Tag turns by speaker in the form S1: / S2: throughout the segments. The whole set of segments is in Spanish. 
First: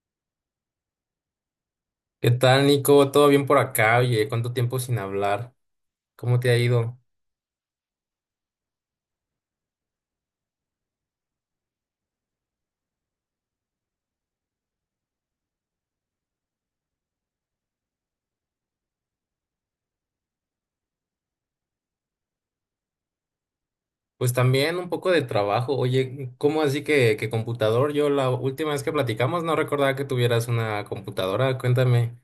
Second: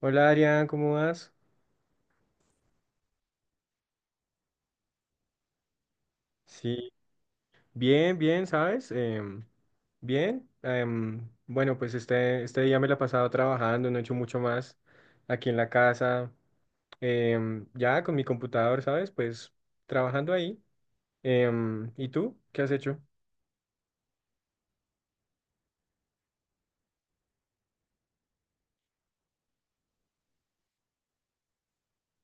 S1: Hola Adrián, ¿cómo vas?
S2: ¿Qué tal, Nico? ¿Todo bien por acá? Oye, ¿cuánto tiempo sin hablar? ¿Cómo te ha
S1: Sí,
S2: ido?
S1: bien, bien, ¿sabes? Bien. Bueno, pues este día me la he pasado trabajando, no he hecho mucho más aquí en la casa, ya con mi computador, ¿sabes? Pues trabajando ahí. ¿Y tú? ¿Qué has hecho?
S2: Pues también un poco de trabajo. Oye, ¿cómo así que computador? Yo la última vez que platicamos no recordaba que tuvieras una computadora. Cuéntame,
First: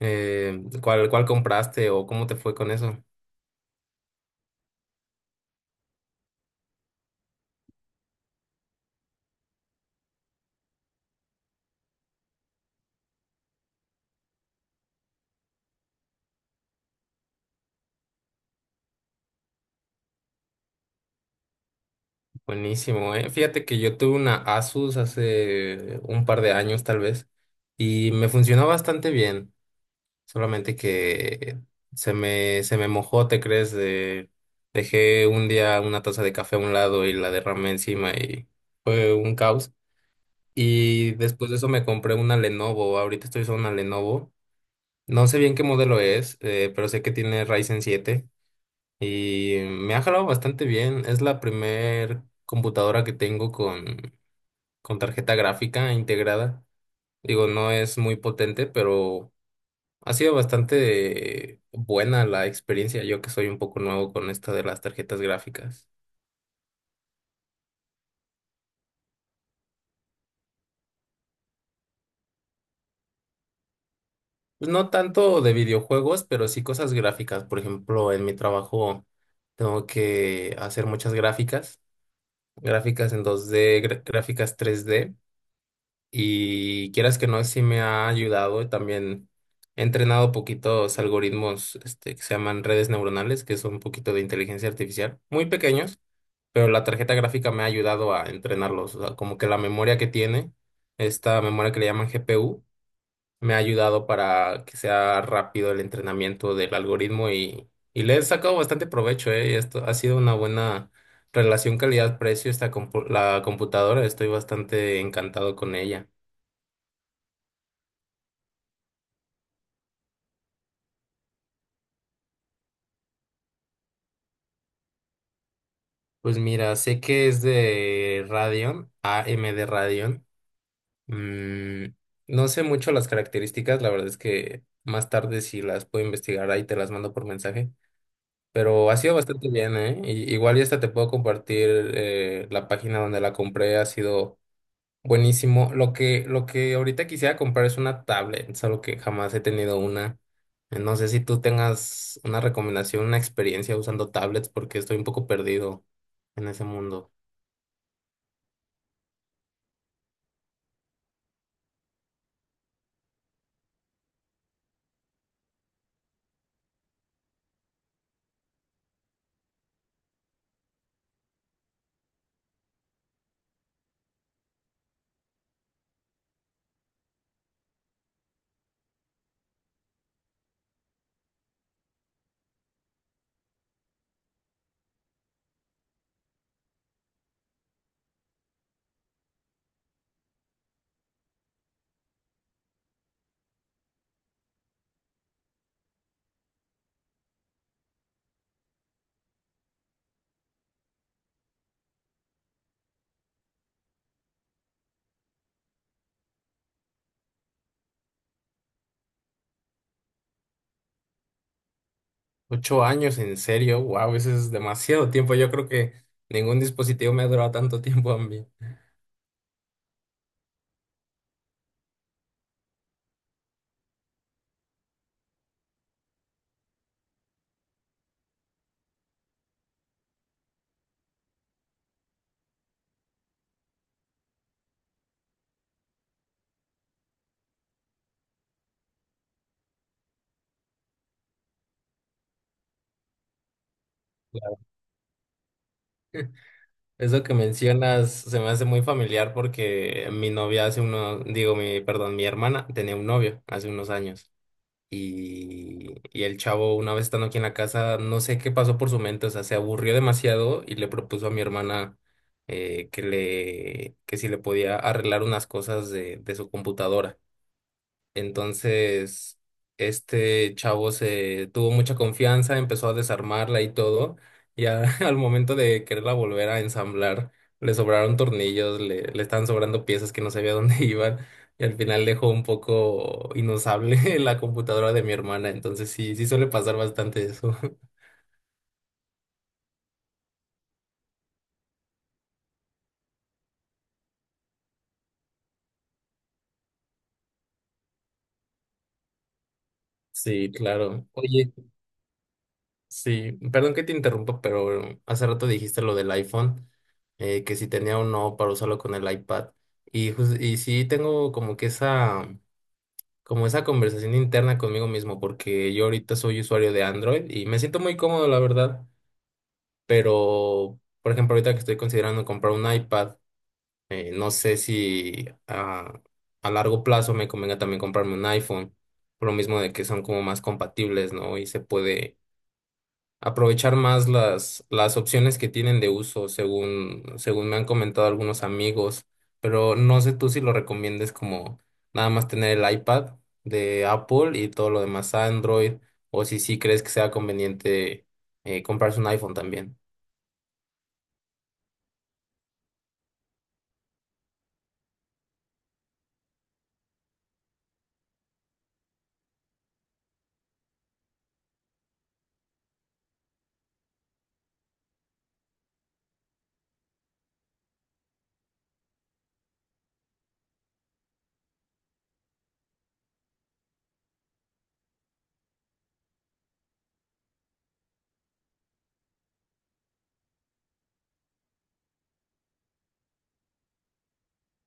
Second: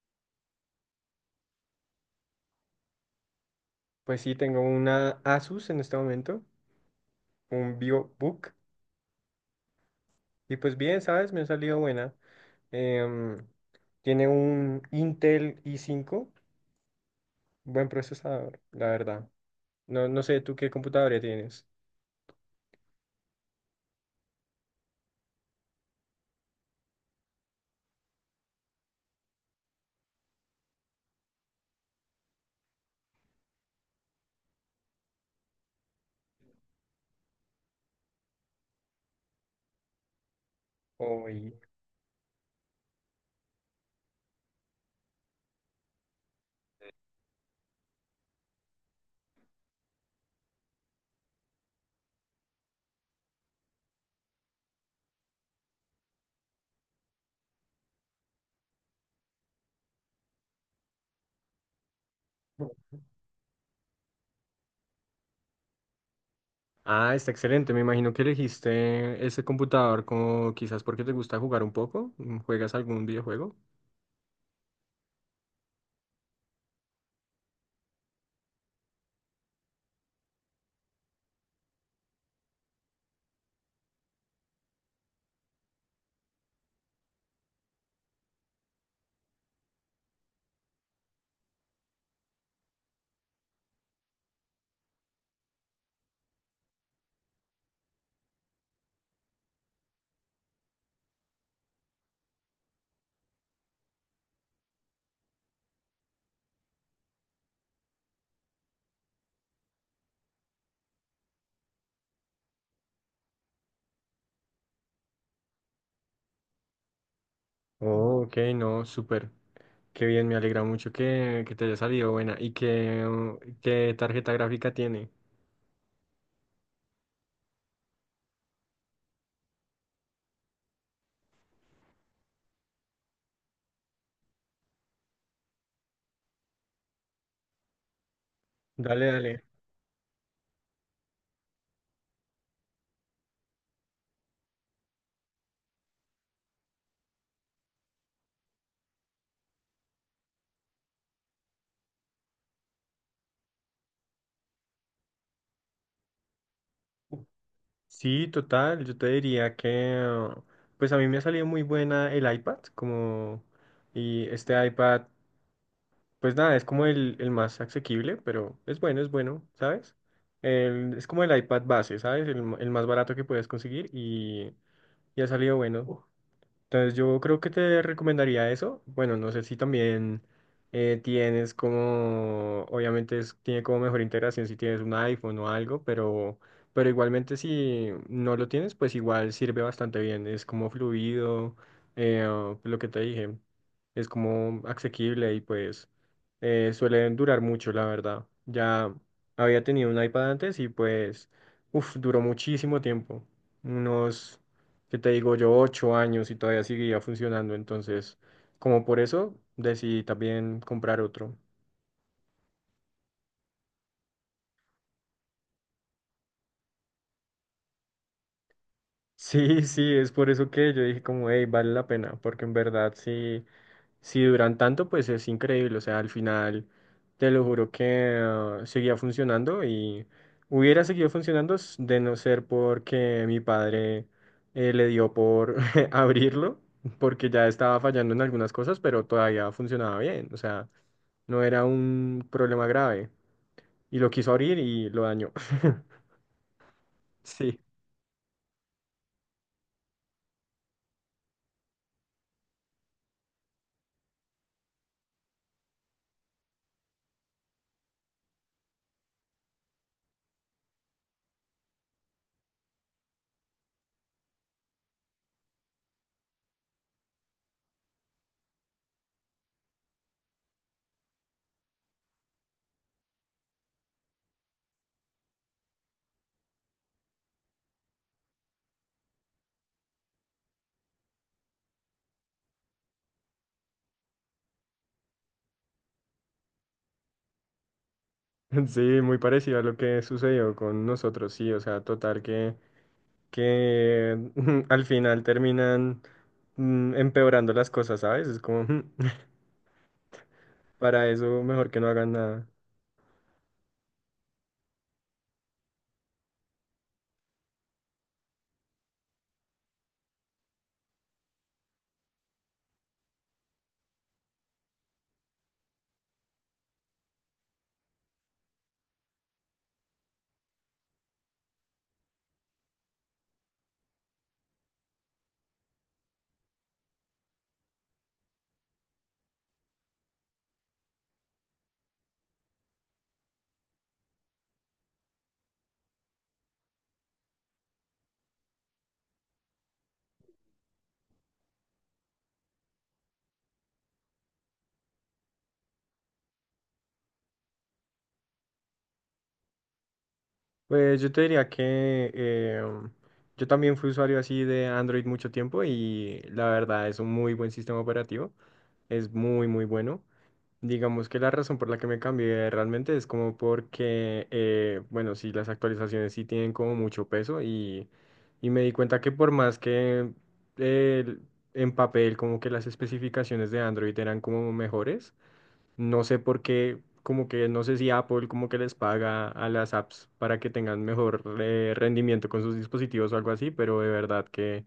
S2: ¿cuál compraste o cómo te fue con eso?
S1: Pues sí, tengo una Asus en este momento, un VivoBook, y pues bien, ¿sabes? Me ha salido buena. Em, Tiene un Intel i5, buen procesador, la verdad. No sé, ¿tú qué computadora tienes?
S2: Buenísimo, ¿eh? Fíjate que yo tuve una Asus hace un par de años, tal vez, y me funcionó bastante bien. Solamente que se me mojó, ¿te crees? Dejé un día una taza de café a un lado y la derramé encima y fue un caos. Y después
S1: Uy.
S2: de eso me compré una Lenovo. Ahorita estoy usando una Lenovo. No sé bien qué modelo es, pero sé que tiene Ryzen siete y me ha jalado bastante bien. Es la primer computadora que tengo con tarjeta gráfica integrada. Digo, no es muy potente, pero ha sido bastante buena la experiencia, yo que soy un poco nuevo con esto de las tarjetas gráficas.
S1: Ah, está excelente. Me imagino que elegiste ese computador como quizás porque te gusta jugar un poco. ¿Juegas algún videojuego?
S2: Pues no tanto de videojuegos, pero sí cosas gráficas. Por ejemplo, en mi trabajo tengo que hacer muchas gráficas, gráficas en dos d gráficas tres d y quieras que no, sí me ha ayudado. También he entrenado poquitos algoritmos, este, que se llaman redes neuronales, que son un poquito de inteligencia artificial, muy pequeños, pero la tarjeta gráfica me ha ayudado a entrenarlos. O sea, como que la memoria que tiene, esta memoria que le llaman GPU, me ha ayudado para que sea rápido el entrenamiento del algoritmo y le he sacado bastante provecho, ¿eh? Y esto ha sido una buena relación calidad-precio esta la computadora. Estoy bastante encantado con ella.
S1: Oh, ok, no, súper. Qué bien, me alegra mucho que te haya salido buena. ¿Y qué, qué tarjeta gráfica tiene?
S2: Pues mira, sé que es de Radeon, AMD Radeon. Mm, no sé mucho las características, la verdad es que más tarde, si las puedo investigar, ahí te las mando por mensaje, pero ha
S1: Dale,
S2: sido
S1: dale.
S2: bastante bien, ¿eh? Y- igual ya hasta te puedo compartir la página donde la compré, ha sido buenísimo. Lo que ahorita quisiera comprar es una tablet, solo que jamás he tenido una. No sé si tú tengas una recomendación, una experiencia usando tablets, porque estoy un poco perdido en ese mundo.
S1: Sí, total, yo te diría que, uh, pues a mí me ha salido muy buena el iPad, como, y este iPad, pues nada, es como el más asequible, pero es bueno, ¿sabes? El- es como el iPad base, ¿sabes? El, m- el más barato que puedes conseguir y ha salido bueno. Entonces yo creo que te recomendaría eso. Bueno, no sé si también tienes como, obviamente es- tiene como mejor integración si tienes un iPhone o algo, pero igualmente si no lo tienes, pues igual sirve bastante bien. Es como fluido, eh, lo que te dije, es como asequible y pues suelen durar mucho, la verdad. Ya había tenido un iPad antes y pues, uff, duró muchísimo tiempo. Unos que te digo yo, ocho años y todavía seguía funcionando. Entonces, como por eso, decidí también comprar otro.
S2: Ocho años, en serio, wow, eso es demasiado tiempo. Yo creo que ningún dispositivo me ha durado tanto tiempo a mí.
S1: Sí, sí, es por eso que yo dije como, hey, vale la pena, porque en verdad sí, si duran tanto, pues es increíble, o sea, al final, te lo juro que seguía funcionando y hubiera seguido funcionando s- de no ser porque mi padre le dio por abrirlo, porque ya estaba fallando en algunas cosas, pero todavía funcionaba bien, o sea, no era un problema grave y lo quiso abrir
S2: Claro.
S1: y lo dañó.
S2: Eso que
S1: Sí.
S2: mencionas se me hace muy familiar porque mi novia hace unos, digo, mi, perdón, mi hermana tenía un novio hace unos años y el chavo una vez estando aquí en la casa, no sé qué pasó por su mente, o sea, se aburrió demasiado y le propuso a mi hermana que si le podía arreglar unas cosas de su computadora. Entonces, este chavo se tuvo mucha confianza, empezó a desarmarla y todo, y al momento de quererla volver a ensamblar, le sobraron tornillos, le estaban sobrando piezas que no sabía dónde iban, y al final dejó un poco inusable la computadora de mi hermana, entonces sí, sí suele pasar bastante eso.
S1: Sí, muy parecido a lo que sucedió con nosotros, sí, o sea, total que al final terminan empeorando las cosas, ¿sabes? Es como,
S2: Sí, claro.
S1: para eso
S2: Oye.
S1: mejor que no hagan nada.
S2: Sí, perdón que te interrumpa, pero hace rato dijiste lo del iPhone, que si tenía o no para usarlo con el iPad. Y, y sí tengo como que esa, como esa conversación interna conmigo mismo, porque yo ahorita soy usuario de Android y me siento muy cómodo, la verdad. Pero, por ejemplo, ahorita que estoy considerando comprar un iPad, no sé si a largo plazo me convenga también comprarme un iPhone, por lo mismo de que son como más compatibles, ¿no? Y se puede aprovechar más las opciones que tienen de uso, según me han comentado algunos amigos, pero no sé tú si lo recomiendes como nada más tener el iPad de Apple y todo lo demás Android, o si sí crees que sea conveniente comprarse un iPhone también.
S1: Pues yo te diría que yo también fui usuario así de Android mucho tiempo y la verdad es un muy buen sistema operativo, es muy, muy bueno. Digamos que la razón por la que me cambié realmente es como porque, bueno, sí, las actualizaciones sí tienen como mucho peso y me di cuenta que por más que eh, en papel como que las especificaciones de Android eran como mejores, no sé por qué, como que no sé si Apple como que les paga a las apps para que tengan mejor rendimiento con sus dispositivos o algo así, pero de verdad que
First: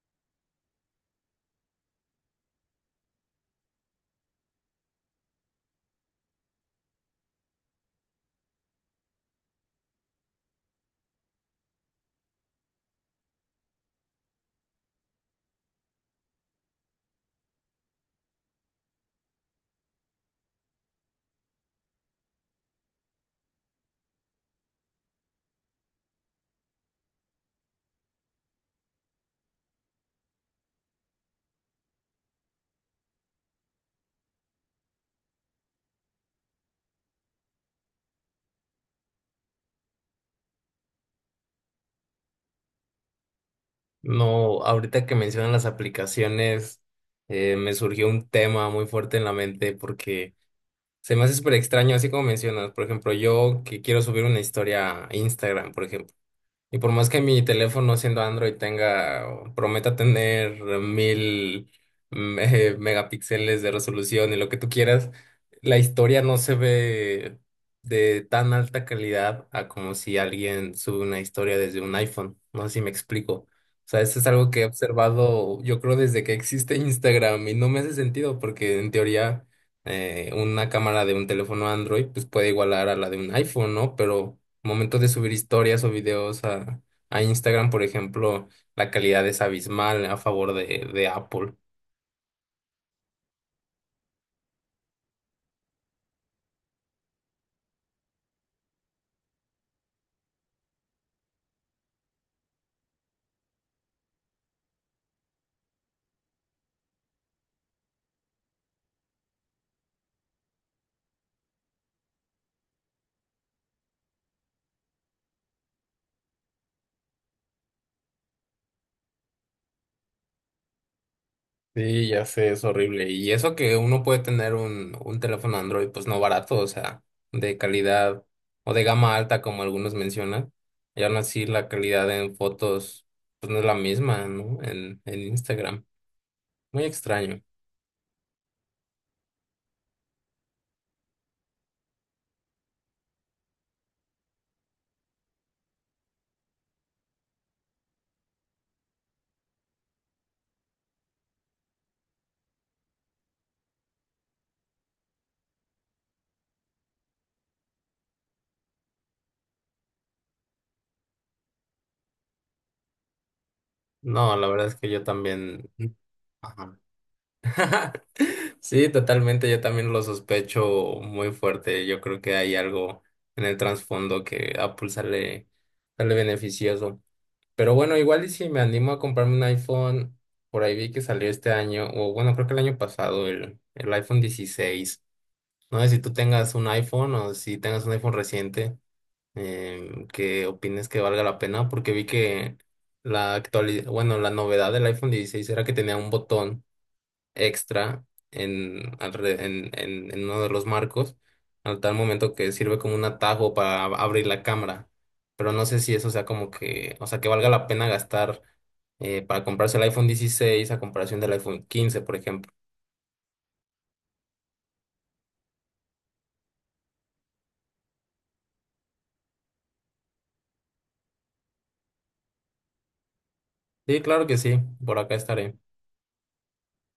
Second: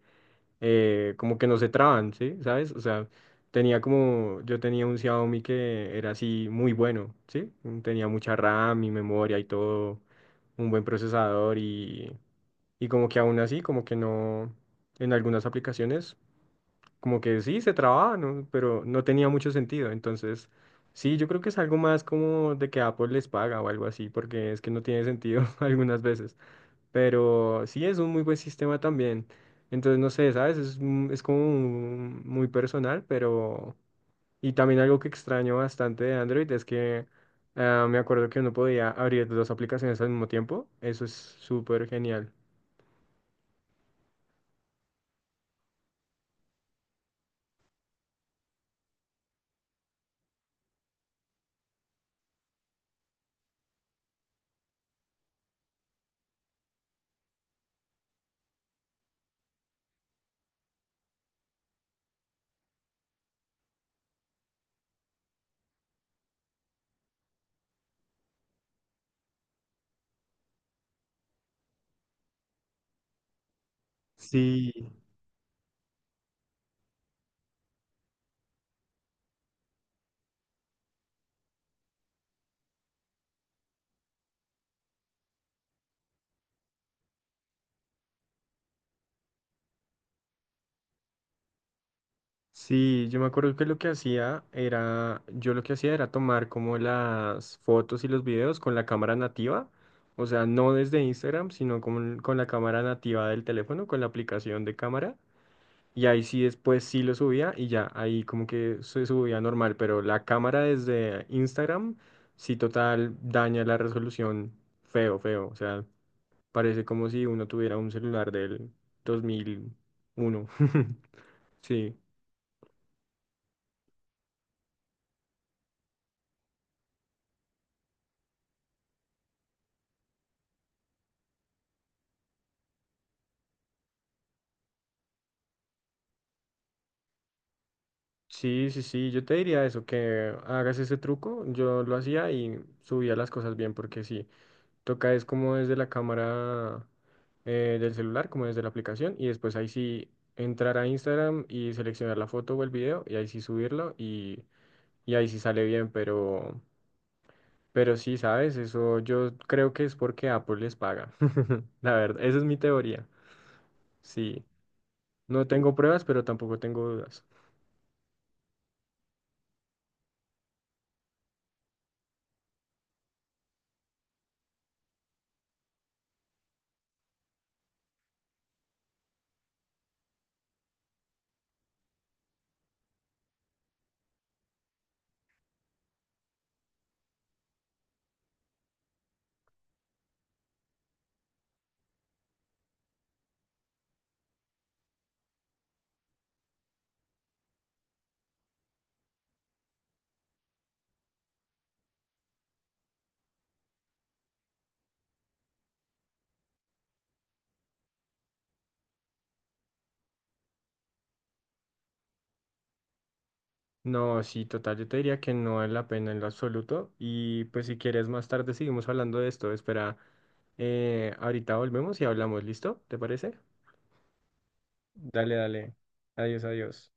S1: como que no se traban, ¿sí? ¿Sabes? O sea, tenía como, yo tenía un Xiaomi que era así muy bueno, ¿sí? Mm, tenía mucha RAM y memoria y todo, un buen procesador y como que aún así, como que no, en algunas aplicaciones, como que sí, se trababa, ¿no? Pero no tenía mucho sentido, entonces... Sí, yo creo que es algo más como de que Apple les paga o algo así, porque es que no tiene sentido algunas veces. Pero sí es un muy buen sistema también. Entonces, no sé, ¿sabes? Es, un- es como un- muy personal, pero... Y también algo que extraño bastante de Android es que me acuerdo que uno podía abrir dos aplicaciones al mismo tiempo. Eso es súper genial.
S2: No, ahorita que mencionan las aplicaciones, me surgió un tema muy fuerte en la mente porque se me hace súper extraño, así como mencionas. Por ejemplo, yo que quiero subir una historia a Instagram, por ejemplo. Y por más que mi teléfono siendo Android tenga, o prometa tener mil megapíxeles de resolución y lo que tú quieras, la historia no se ve de tan alta calidad a como si alguien sube una historia desde un iPhone. No sé si me explico. O sea, eso es algo que he
S1: Sí,
S2: observado, yo creo, desde que existe Instagram, y no me hace sentido porque en teoría una cámara de un teléfono Android pues puede igualar a la de un iPhone, ¿no? Pero momento de subir historias o videos a Instagram, por ejemplo, la calidad es abismal a favor de Apple.
S1: sí, yo me acuerdo que lo que hacía era, yo lo que hacía era tomar como las fotos y los videos con la cámara nativa, o sea, no desde Instagram, sino con la cámara nativa del teléfono, con la aplicación de cámara. Y ahí sí después sí lo subía y ya, ahí como que se subía normal, pero la cámara desde Instagram sí total daña la resolución feo, feo. O sea, parece como si uno tuviera un celular del 2001. Sí,
S2: Sí, ya sé, es horrible. Y eso que uno puede tener un teléfono Android, pues no barato, o sea, de calidad o de gama alta, como algunos mencionan. Y aún así la calidad en fotos pues no es la misma, ¿no? En Instagram. Muy extraño.
S1: sí, sí, sí, yo te diría eso, que hagas ese truco. Yo lo hacía y subía las cosas bien porque sí, toca es como desde la cámara. Del celular, como desde la aplicación, y después ahí sí entrar a Instagram y seleccionar la foto o el video, y ahí sí subirlo, y ahí sí sale bien, pero sí, ¿sabes? Eso yo creo que es porque Apple les paga. La verdad, esa es mi teoría.
S2: No,
S1: Sí,
S2: la verdad es que yo
S1: no
S2: también.
S1: tengo pruebas, pero tampoco
S2: Ajá.
S1: tengo dudas.
S2: Sí, totalmente, yo también lo sospecho muy fuerte. Yo creo que hay algo en el trasfondo que Apple sale beneficioso. Pero bueno, igual y si me animo a comprarme un iPhone, por ahí vi que salió este año, o bueno, creo que el año pasado, el iPhone dieciséis. No sé si tú tengas un iPhone o si tengas un iPhone reciente, em, que opines que valga la pena, porque vi que la actualidad, bueno, la novedad del iPhone dieciséis era que tenía un botón extra en, en uno de los marcos, al tal momento que sirve como un atajo para abrir la cámara. Pero no sé si eso sea como que, o sea, que valga la pena gastar para comprarse el iPhone 16 a comparación del iPhone 15, por ejemplo.
S1: No, sí, total, yo te diría que no es la pena en lo absoluto. Y pues si quieres más tarde seguimos hablando de esto. Espera, ahorita volvemos y hablamos, ¿listo? ¿Te parece?
S2: Sí, claro que sí, por acá
S1: Dale,
S2: estaré.
S1: dale. Adiós, adiós.